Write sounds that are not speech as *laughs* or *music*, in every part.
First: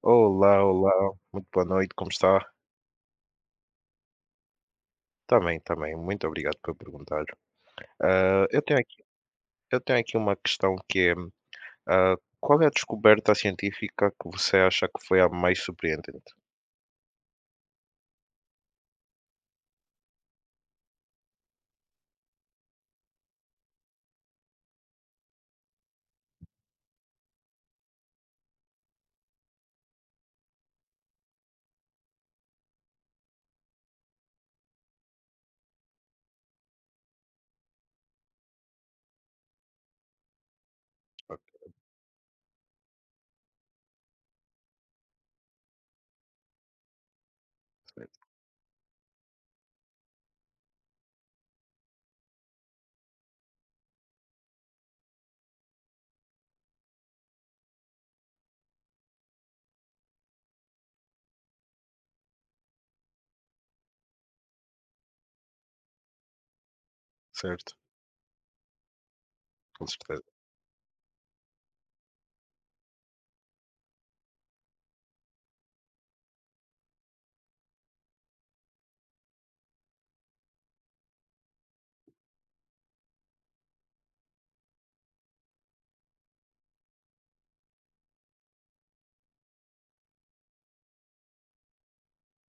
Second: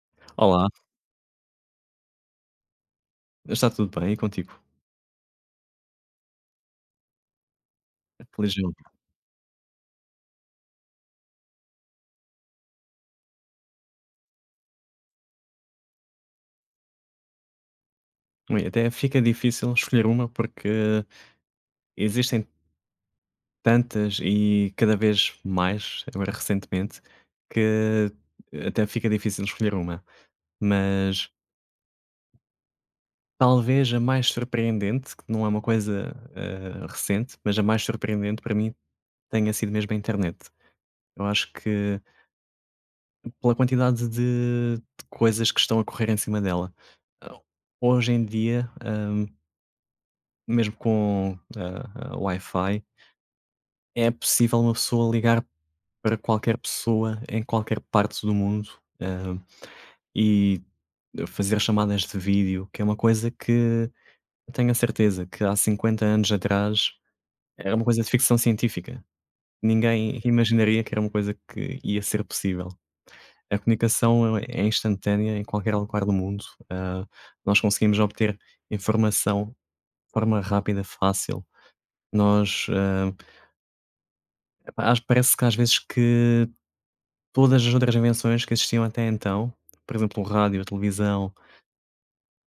Olá, Olá, olá, muito boa noite, como está? está tudo bem e contigo? Também, também, muito obrigado por perguntar. Ah, Feliz eu tenho aqui, eu tenho aqui uma questão que é, ah, qual é a descoberta científica que você acha que foi a mais surpreendente? Ui, até fica difícil escolher uma porque existem tantas e cada vez mais, agora recentemente, que até fica difícil escolher uma. Mas talvez a mais surpreendente, que não é uma coisa recente, mas a mais surpreendente para mim tenha sido mesmo a internet. Eu Ok. acho que pela quantidade de coisas que estão a correr em cima dela. Ah, Hoje em dia, mesmo com, Wi-Fi, é possível uma pessoa ligar para qualquer pessoa em qualquer parte do mundo, ah, e fazer chamadas de vídeo, que é uma coisa que eu tenho a certeza que há 50 anos atrás Certo. era uma coisa de ficção científica. Com Ninguém certeza. imaginaria que era uma coisa que ia ser possível. A comunicação é instantânea em qualquer lugar do mundo. Ah, nós conseguimos obter informação de forma rápida, fácil. Nós, ah Às parece que às vezes que todas as outras invenções que existiam até então, por exemplo, o rádio, a televisão,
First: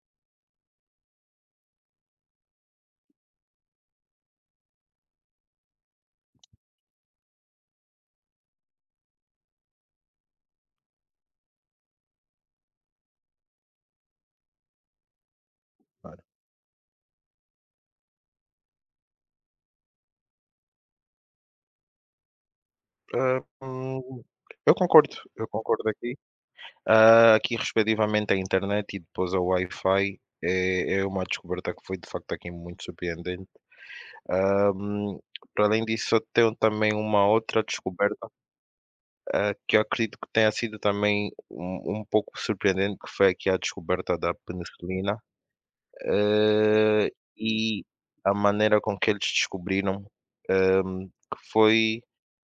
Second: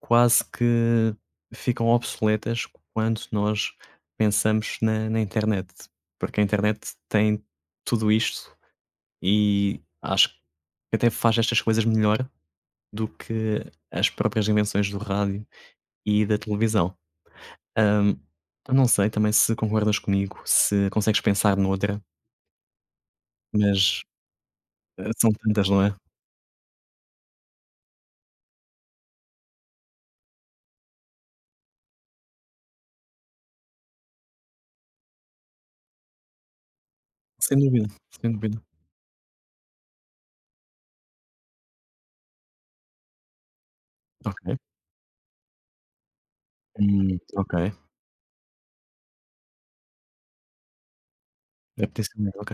quase que ficam obsoletas quando nós pensamos na internet, porque a internet tem tudo isto e acho que até faz estas coisas melhor do que as próprias invenções do rádio Claro. e da televisão. Hã, eu não sei também se concordas comigo, se consegues pensar noutra, Ah, mas, hum, são eu tantas, não concordo é? aqui. Aqui, respectivamente, a internet e depois a Wi-Fi é uma descoberta que foi de facto aqui muito surpreendente. Ah, Hum, para além disso, eu tenho também uma Sem outra dúvida, descoberta. sem dúvida. Que eu acredito que tenha sido também um pouco surpreendente, que foi aqui a descoberta da Ok. penicilina, eh, Ok. e a maneira com que eles descobriram, ehm, que É foi potencialmente, ok.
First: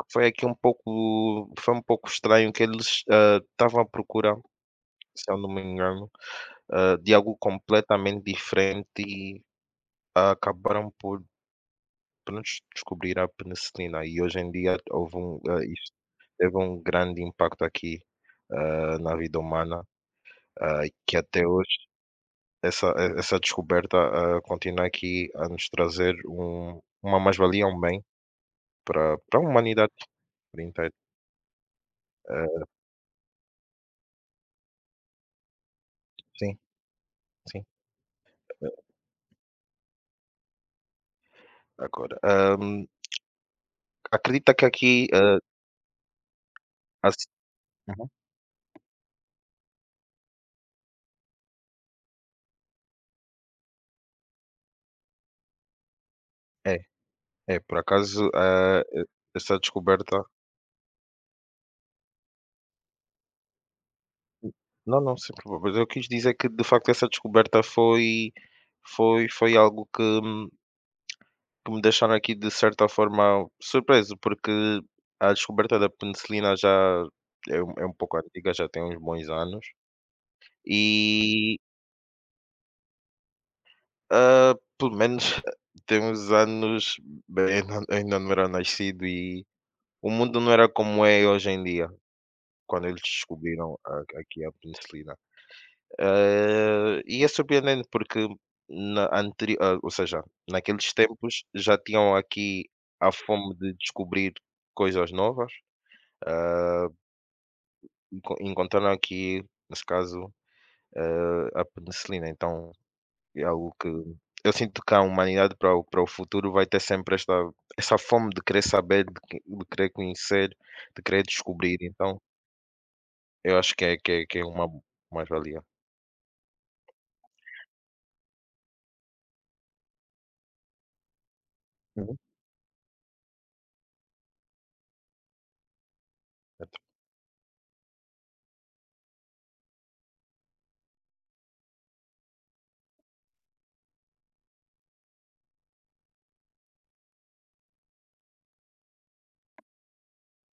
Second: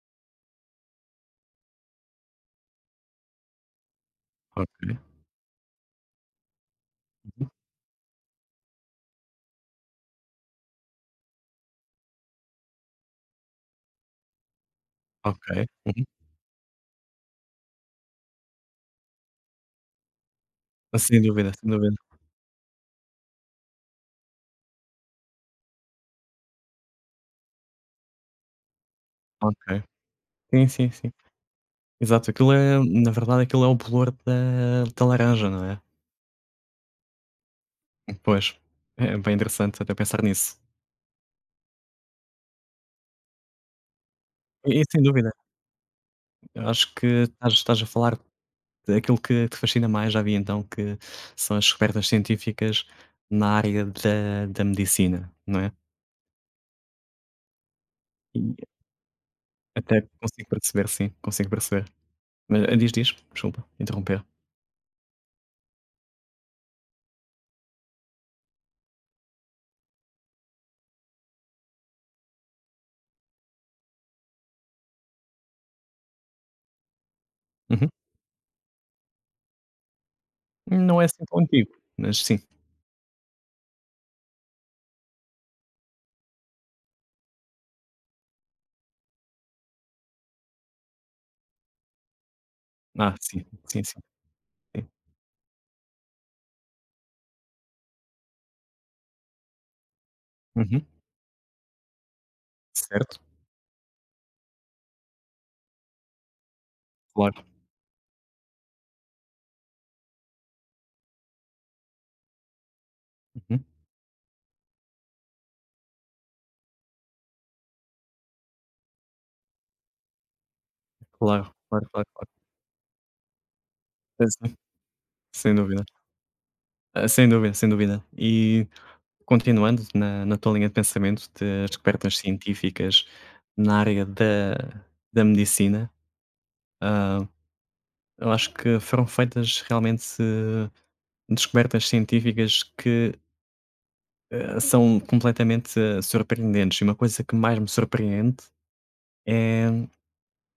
que foi aqui um pouco foi um pouco estranho que eles, estavam à procura, Ok. se eu não me engano, de algo Uhum. completamente diferente e acabaram por prontos, descobrir a penicilina e hoje em dia houve um, Ok. Isto Uhum. teve um grande impacto aqui, na vida humana, ah, que Sem até dúvida, sem hoje dúvida. Essa descoberta, continua aqui a nos trazer uma mais-valia, um bem para a Ok. humanidade por Sim, sim, inteiro. sim. Exato, aquilo Ah, é, na verdade, aquilo é o bolor da laranja, não é? sim, sim. Pois. É bem interessante até pensar nisso. Agora, acredita que E sem aqui, dúvida, eu acho que as. estás a Uhum. falar daquilo que te fascina mais, já vi então que são as descobertas científicas na área da medicina, não é? É, é, por acaso, E e essa até descoberta. consigo perceber, sim, consigo perceber. Diz, diz, desculpa, interromper. Não, não, sem problema. Mas eu quis dizer que de facto essa descoberta foi algo que me deixaram aqui de certa forma surpreso, porque a descoberta da penicilina já é Uhum. um pouco antiga, já tem uns bons anos Não é assim tão e, antigo, mas sim. Pelo menos *laughs* tem uns anos, bem, eu ainda não era nascido e o mundo não era como é hoje em dia, quando eles Ah, sim, descobriram sim, sim, a aqui a sim. penicilina. E é surpreendente porque ou seja, Uhum. naqueles tempos já tinham aqui a Certo, fome de descobrir coisas novas, ah, claro. Encontraram aqui, nesse caso, a penicilina, então é Uhum. algo que eu sinto que a humanidade para o futuro vai ter sempre esta essa fome de querer saber, de querer conhecer, de querer Claro, descobrir, claro, claro, então claro. eu acho É que é sim, uma sem mais-valia. dúvida. Ah, sem dúvida, sem dúvida. E continuando na tua linha de pensamento das Uhum. descobertas científicas na área da medicina, ah, eu acho que foram feitas realmente descobertas científicas que são completamente, surpreendentes. E uma coisa que mais me surpreende é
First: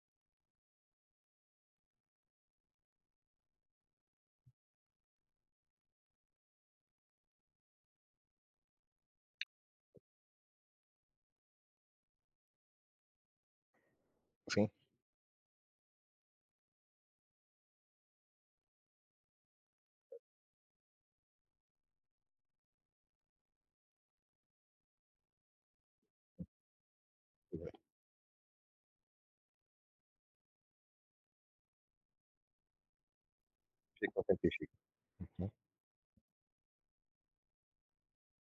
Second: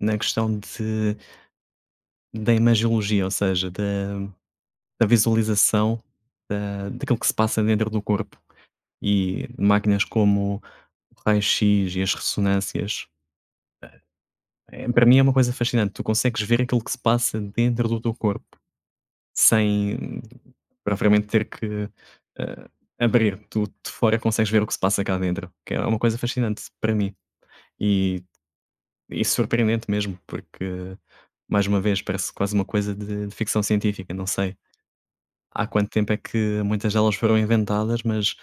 na questão de da imagiologia, ou seja, da visualização da daquilo que se passa dentro do corpo. E máquinas como o raio-x e as ressonâncias, Sim, para mim é uma coisa fascinante. Tu consegues ver aquilo que se passa dentro do teu corpo, sem propriamente ter que, eh, abrir. Tu de fora consegues ver o que se passa cá dentro, que é uma coisa fascinante para mim. E surpreendente mesmo, porque, mais uma vez, parece quase uma coisa de ficção científica, ficção não sei. científica, uhum, Há quanto tempo é que muitas delas foram inventadas, mas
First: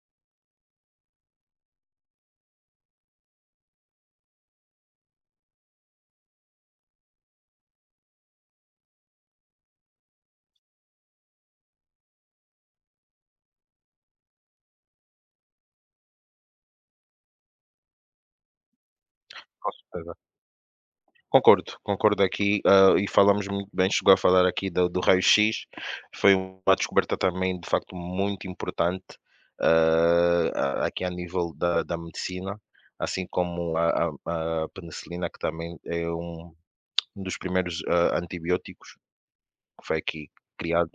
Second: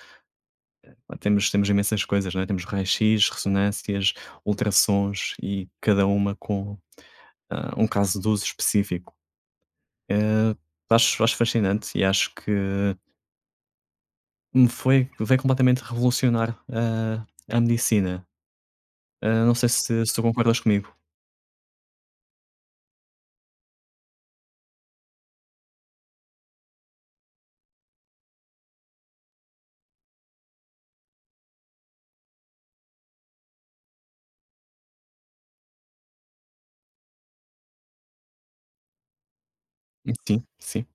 pá, temos imensas coisas, não é? Temos raios-x, ressonâncias, ultrassons e cada uma com, um caso de uso específico. Eh, acho fascinante e acho que me foi veio completamente revolucionar a medicina. Não sei com se certeza. tu concordas comigo. Concordo aqui, e falamos muito bem, chegou a falar aqui do raio-x, foi uma descoberta também, de facto, muito importante, aqui a nível da medicina, assim como a penicilina, que também é um dos primeiros antibióticos que foi aqui Sim, sim. criado,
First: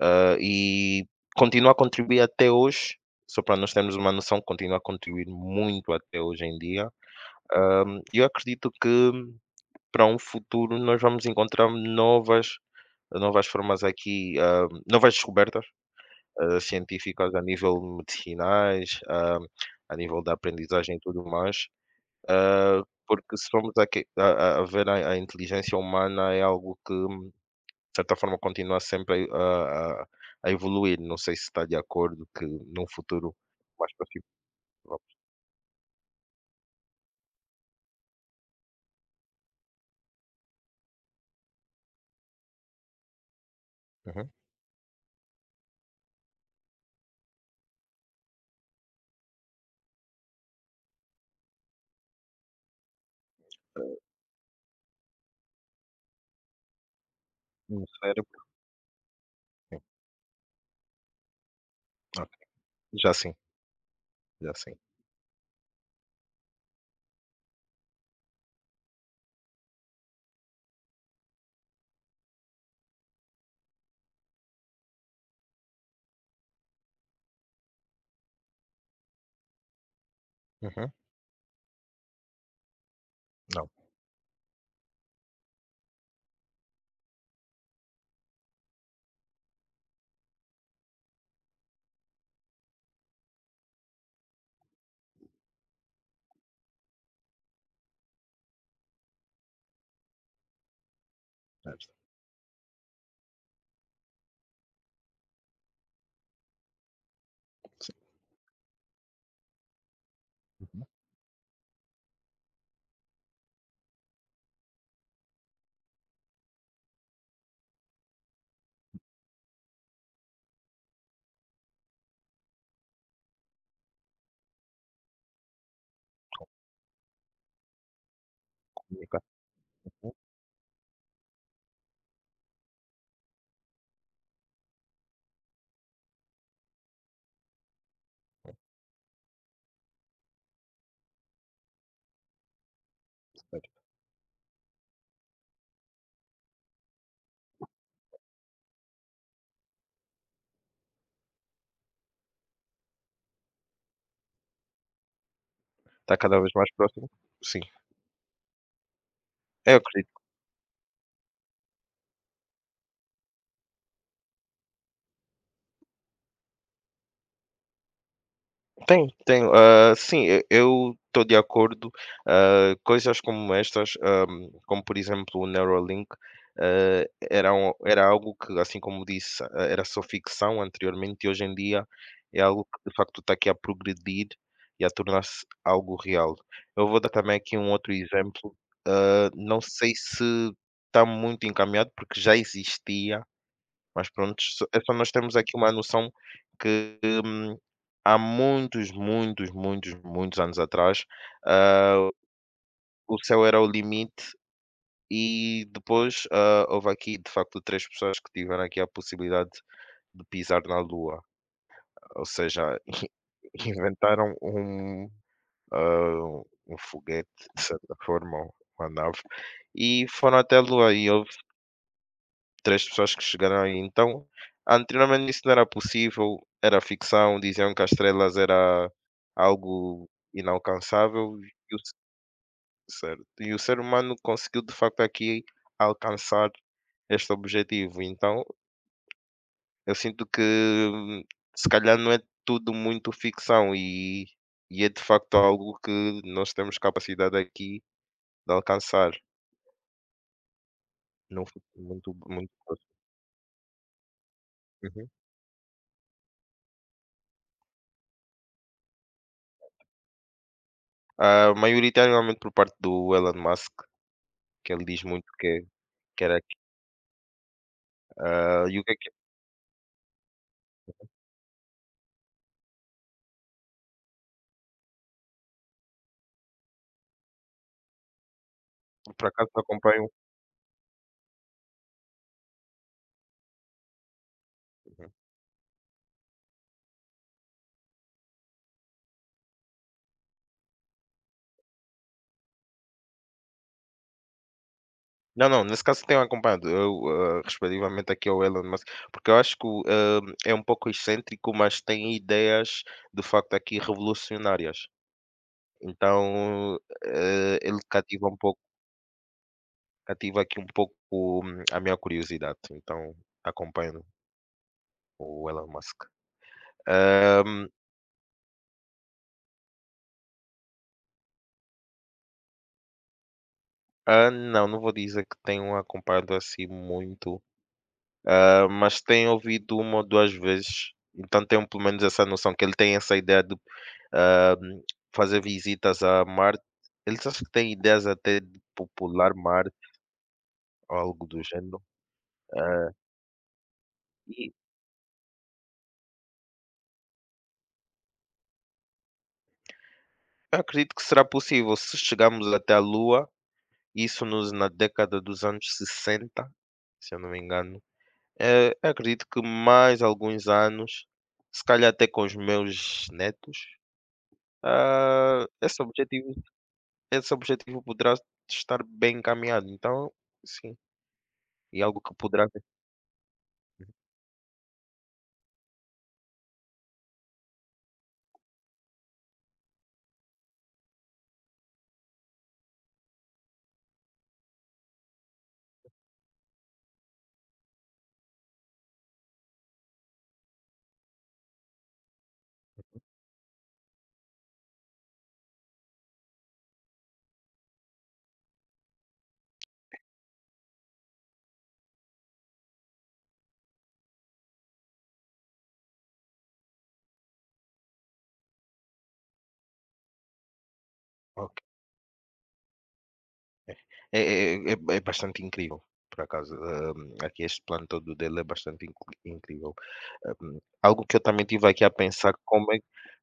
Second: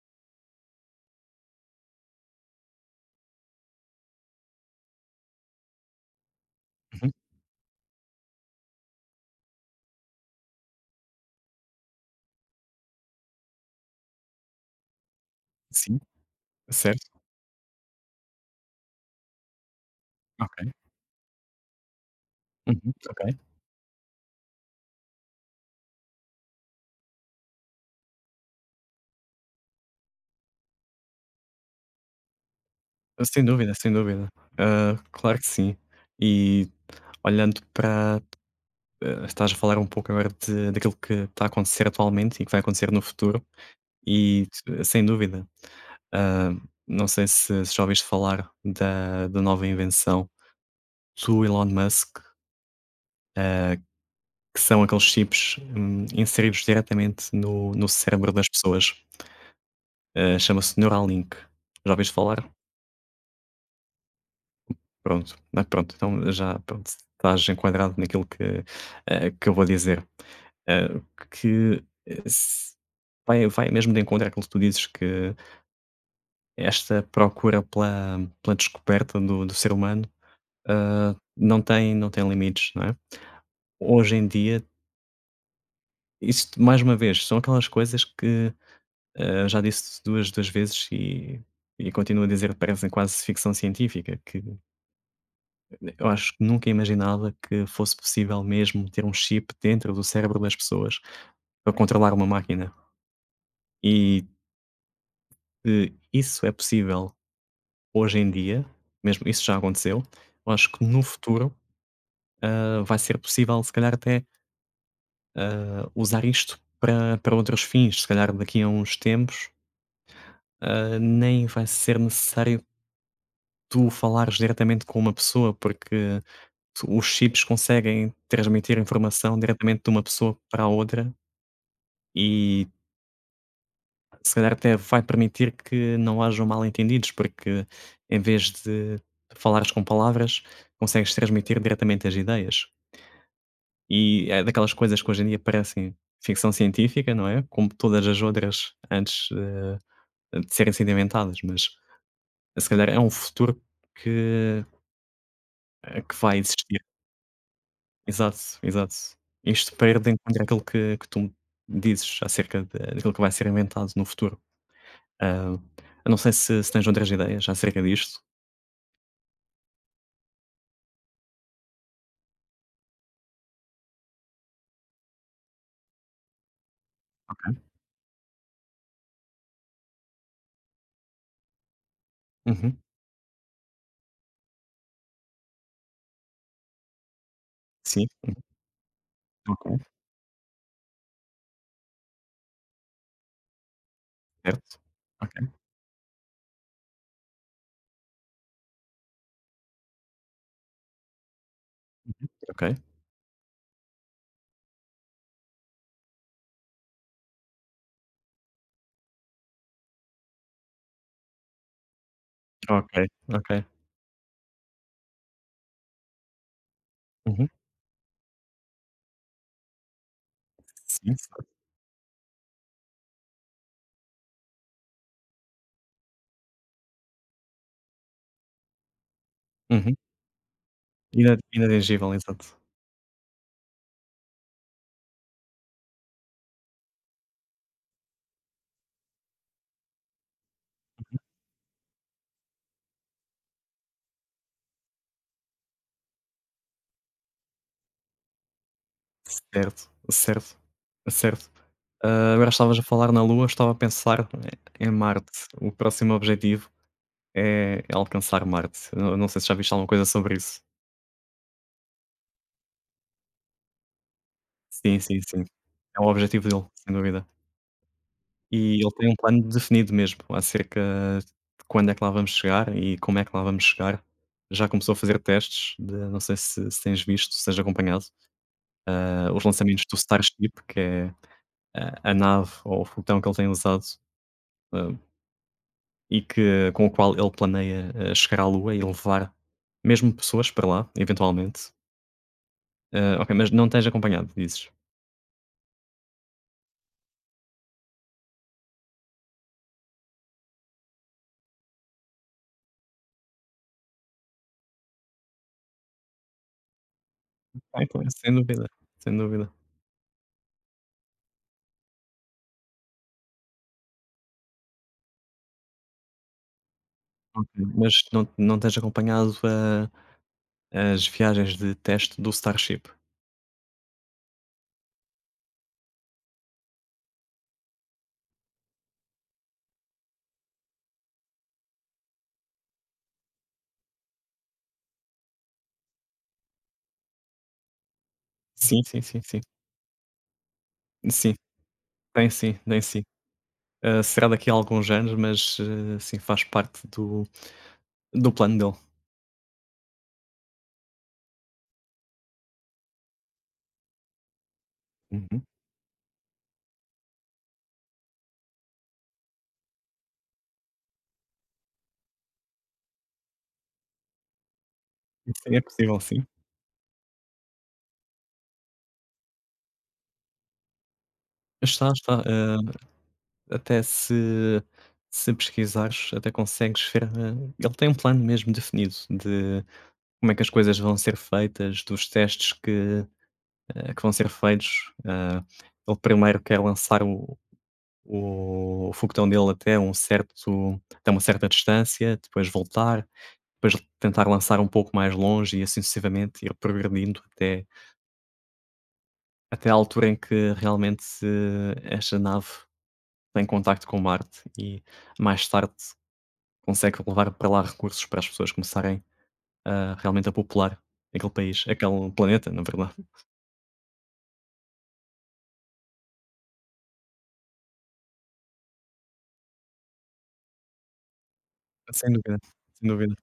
e continua a contribuir até hoje, só para nós termos uma noção, continua a contribuir muito até hoje em dia. Uhum. Ah, Eu acredito que para um futuro nós vamos encontrar novas formas aqui, novas descobertas, Sim, certo. científicas a nível medicinais, a nível da Ok. aprendizagem e tudo mais, Uhum. Ok. porque se formos aqui a ver a inteligência humana é algo que, de certa forma, continua sempre a evoluir, não sei se está de acordo que num futuro Sem dúvida, mais sem dúvida. possível. Ah, claro que sim. E olhando para estás a falar um pouco agora de daquilo que está a acontecer atualmente e que vai acontecer no futuro Uhum. e t sem dúvida. Ah, não sei se, já ouviste falar da nova invenção do Elon Musk, ah, que são aqueles chips, inseridos diretamente no Um no cérebro cérebro, das pessoas. sim. Chama-se Neuralink. Já ouviste Ok. falar? Já sim, já sim. Pronto, pronto, então já pronto, estás enquadrado naquilo que, que eu vou dizer. Eh, que se vai mesmo de encontro àquilo que tu dizes que esta procura pela descoberta do ser humano, Uhum. Não tem limites, não é? Não, Hoje em dia, isso mais uma vez, são aquelas coisas que, já disse duas vezes e continuo a dizer, parecem quase ficção científica, que eu acho que nunca imaginava que fosse possível mesmo ter um chip dentro do cérebro das pessoas já para está. controlar uma máquina. E isso é possível hoje em dia, mesmo isso já aconteceu. Eu acho que Uhum. no futuro vai ser possível, se calhar, até usar isto para, para outros fins. Se calhar daqui a uns tempos nem vai ser necessário tu falares diretamente com uma pessoa, porque os chips conseguem transmitir Comunicação. informação diretamente de uma pessoa para a outra. E se calhar até vai permitir que não hajam mal-entendidos, porque em vez de falares com palavras, consegues transmitir diretamente as ideias. E é daquelas coisas que hoje em dia parecem ficção científica, não é? Como todas as outras antes de serem sendo inventadas, mas se calhar é um futuro que, Está que vai cada vez mais existir. próximo? Sim. Exato, exato. É, Isto eu para ir acredito. de encontro àquilo que tu me dizes acerca daquilo que vai ser inventado no futuro. Ah, eu não sei se, tens outras ideias acerca disto. Tem, tem. Sim, e eu estou de acordo. Coisas como estas, como por exemplo o Neuralink, ah, era algo que, assim como disse, era só ficção anteriormente e hoje em dia é algo Uhum. que de facto está aqui a progredir e a tornar-se algo real. Eu vou dar também aqui um outro Sim. exemplo. Não sei Ok. se está muito encaminhado, porque já existia, mas pronto, Certo. Só nós temos Ok, aqui uma noção que, hum, há muitos, muitos, muitos, muitos anos atrás, ah, ok. o céu era o limite e depois, houve aqui de facto 3 pessoas que tiveram aqui a possibilidade de pisar na Lua, ou seja, Ok, *laughs* ok. inventaram um, ah, um foguete Uhum. de certa forma, uma nave, e foram até a Lua e Sim, houve certo. três pessoas que chegaram aí. Então, anteriormente isso não era possível, era ficção, diziam que as estrelas era Uhum. algo inalcançável e o s- Inadingível, exato. E o ser humano conseguiu de facto aqui alcançar este objetivo. Então, eu sinto que se calhar não é tudo muito ficção e é de facto algo que nós temos capacidade aqui de alcançar. Certo, certo, Não certo. muito, muito Agora estavas a próximo. falar na Lua, estava a pensar em Uhum. Marte. O próximo objetivo é alcançar Marte. Eu não sei se já viste alguma coisa sobre isso. Maioritariamente por parte do Elon Musk, que ele Sim, diz sim, muito sim. É o que era. objetivo dele, sem dúvida. E E o ele que é tem que um plano definido mesmo, acerca de quando é que lá vamos chegar e como é que lá vamos chegar. Já começou a fazer testes de não sei se se tens visto, se tens acompanhado, por os acaso eu lançamentos do acompanho. Starship, que é a nave ou o foguetão que ele tem usado, ah, Uhum. e que com o qual ele planeia, chegar à Lua e levar mesmo pessoas para lá, eventualmente. Ok, mas não tens acompanhado, dizes? Não, não, nesse caso tenho acompanhado, eu, respectivamente aqui ao Elon Musk, porque eu acho que o, é um pouco excêntrico, mas tem ideias de facto aqui revolucionárias. Então, ele Claro, sem dúvida, sem dúvida. cativa aqui um pouco a minha curiosidade, então acompanho o Elon Musk. Ah, Ok, mas não tens acompanhado a as viagens de teste do Starship? Não, não vou dizer que tenho acompanhado assim muito. Mas tenho ouvido uma ou duas vezes, então tenho pelo menos essa noção que ele tem essa ideia de, ah, fazer visitas a Marte. Ele acho que têm ideias até de Sim, sim, sim, popular sim. Marte ou algo Sim, do gênero. tem sim, tem Ah, sim. Será daqui e a alguns anos, mas, sim, faz parte do plano dele. eu acredito que será possível se chegarmos até a Lua, isso nos na década dos Uhum. anos 60, se eu não me engano. Eu acredito que mais alguns anos, se calhar até com os meus netos, ah, Sim, é esse possível, sim. objetivo esse objetivo poderá estar bem encaminhado. Então, sim, e Está, algo que está, poderá. Até Uhum. se pesquisares, até consegues ver, ele tem um plano mesmo definido de como é que as coisas vão ser feitas, dos testes que, que vão ser feitos. Ele primeiro quer lançar o foguetão dele até um certo até uma certa distância, depois voltar, depois tentar lançar um pouco mais longe e assim sucessivamente ir progredindo até até a altura em que realmente, esta nave tem contacto com Marte e mais tarde consegue levar para lá recursos para as pessoas começarem a realmente a popular aquele Ok. país, aquele planeta, na verdade. É bastante incrível, por acaso, aqui este plano todo dele é bastante incri incrível. Algo que eu também tive aqui a Sem pensar dúvida, sem dúvida.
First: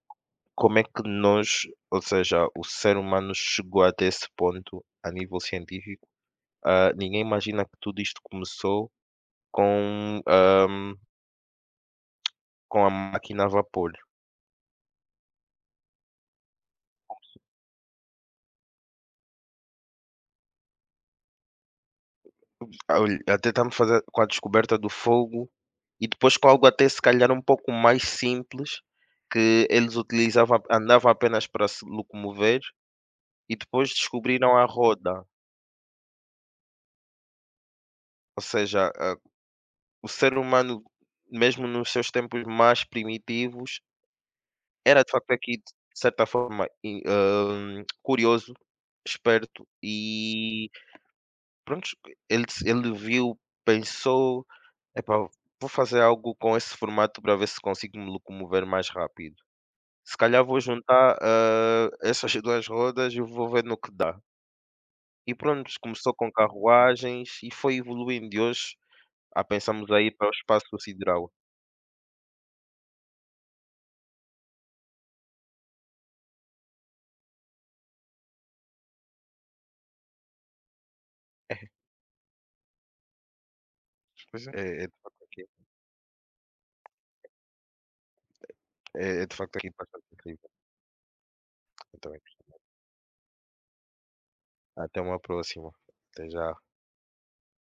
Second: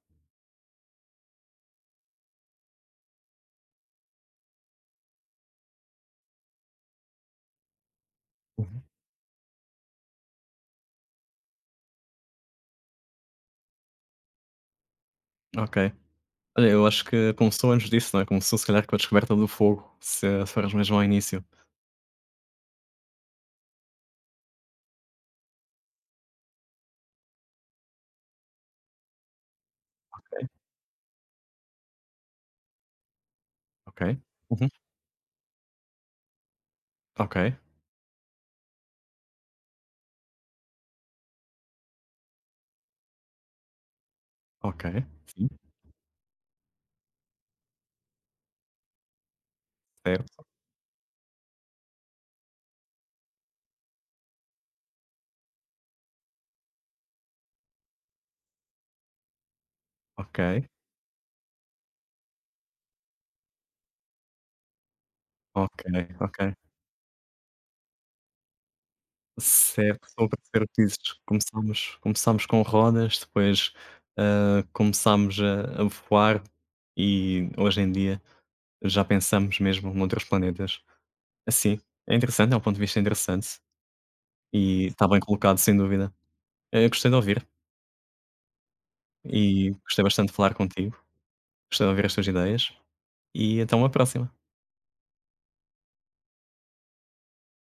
como é que nós, ou seja, o ser humano chegou até esse ponto a nível científico? Ninguém imagina que tudo isto Uhum. começou com, ahm, com a máquina a vapor. Ok. Olha, eu acho que começou antes disso, não é? Começou se calhar com a descoberta do fogo, se formos mesmo ao início. Olhe, até estamos fazer com a descoberta do fogo e depois com algo até se calhar um pouco mais simples que eles utilizavam, andavam apenas para se locomover e depois Ok. descobriram a Uhum. roda. Ok, Ou seja, o ser humano, mesmo nos seus tempos mais primitivos, ok. era de facto Sim, aqui, de certa forma, e, curioso, esperto certo. e pronto, ele viu, pensou, epá, vou fazer algo com esse formato para ver se consigo me locomover mais rápido. Se Ok, calhar vou juntar essas duas rodas e vou ver no que dá. E pronto, ok, começou com ok. carruagens e foi evoluindo. E hoje, pensamos Certo, aí estou para a o perceber espaço o que dizes. sideral. Começámos com rodas, depois, começámos a voar e hoje em dia já pensamos mesmo noutros planetas. Assim, é interessante, é um ponto de vista interessante Pois é, é e é de está bem facto aqui, colocado, sem dúvida. Gostei de ouvir é de facto aqui e gostei bastante bastante de incrível. falar contigo, gostei de ouvir Então, as tuas ideias e até uma próxima. até uma próxima. Até já.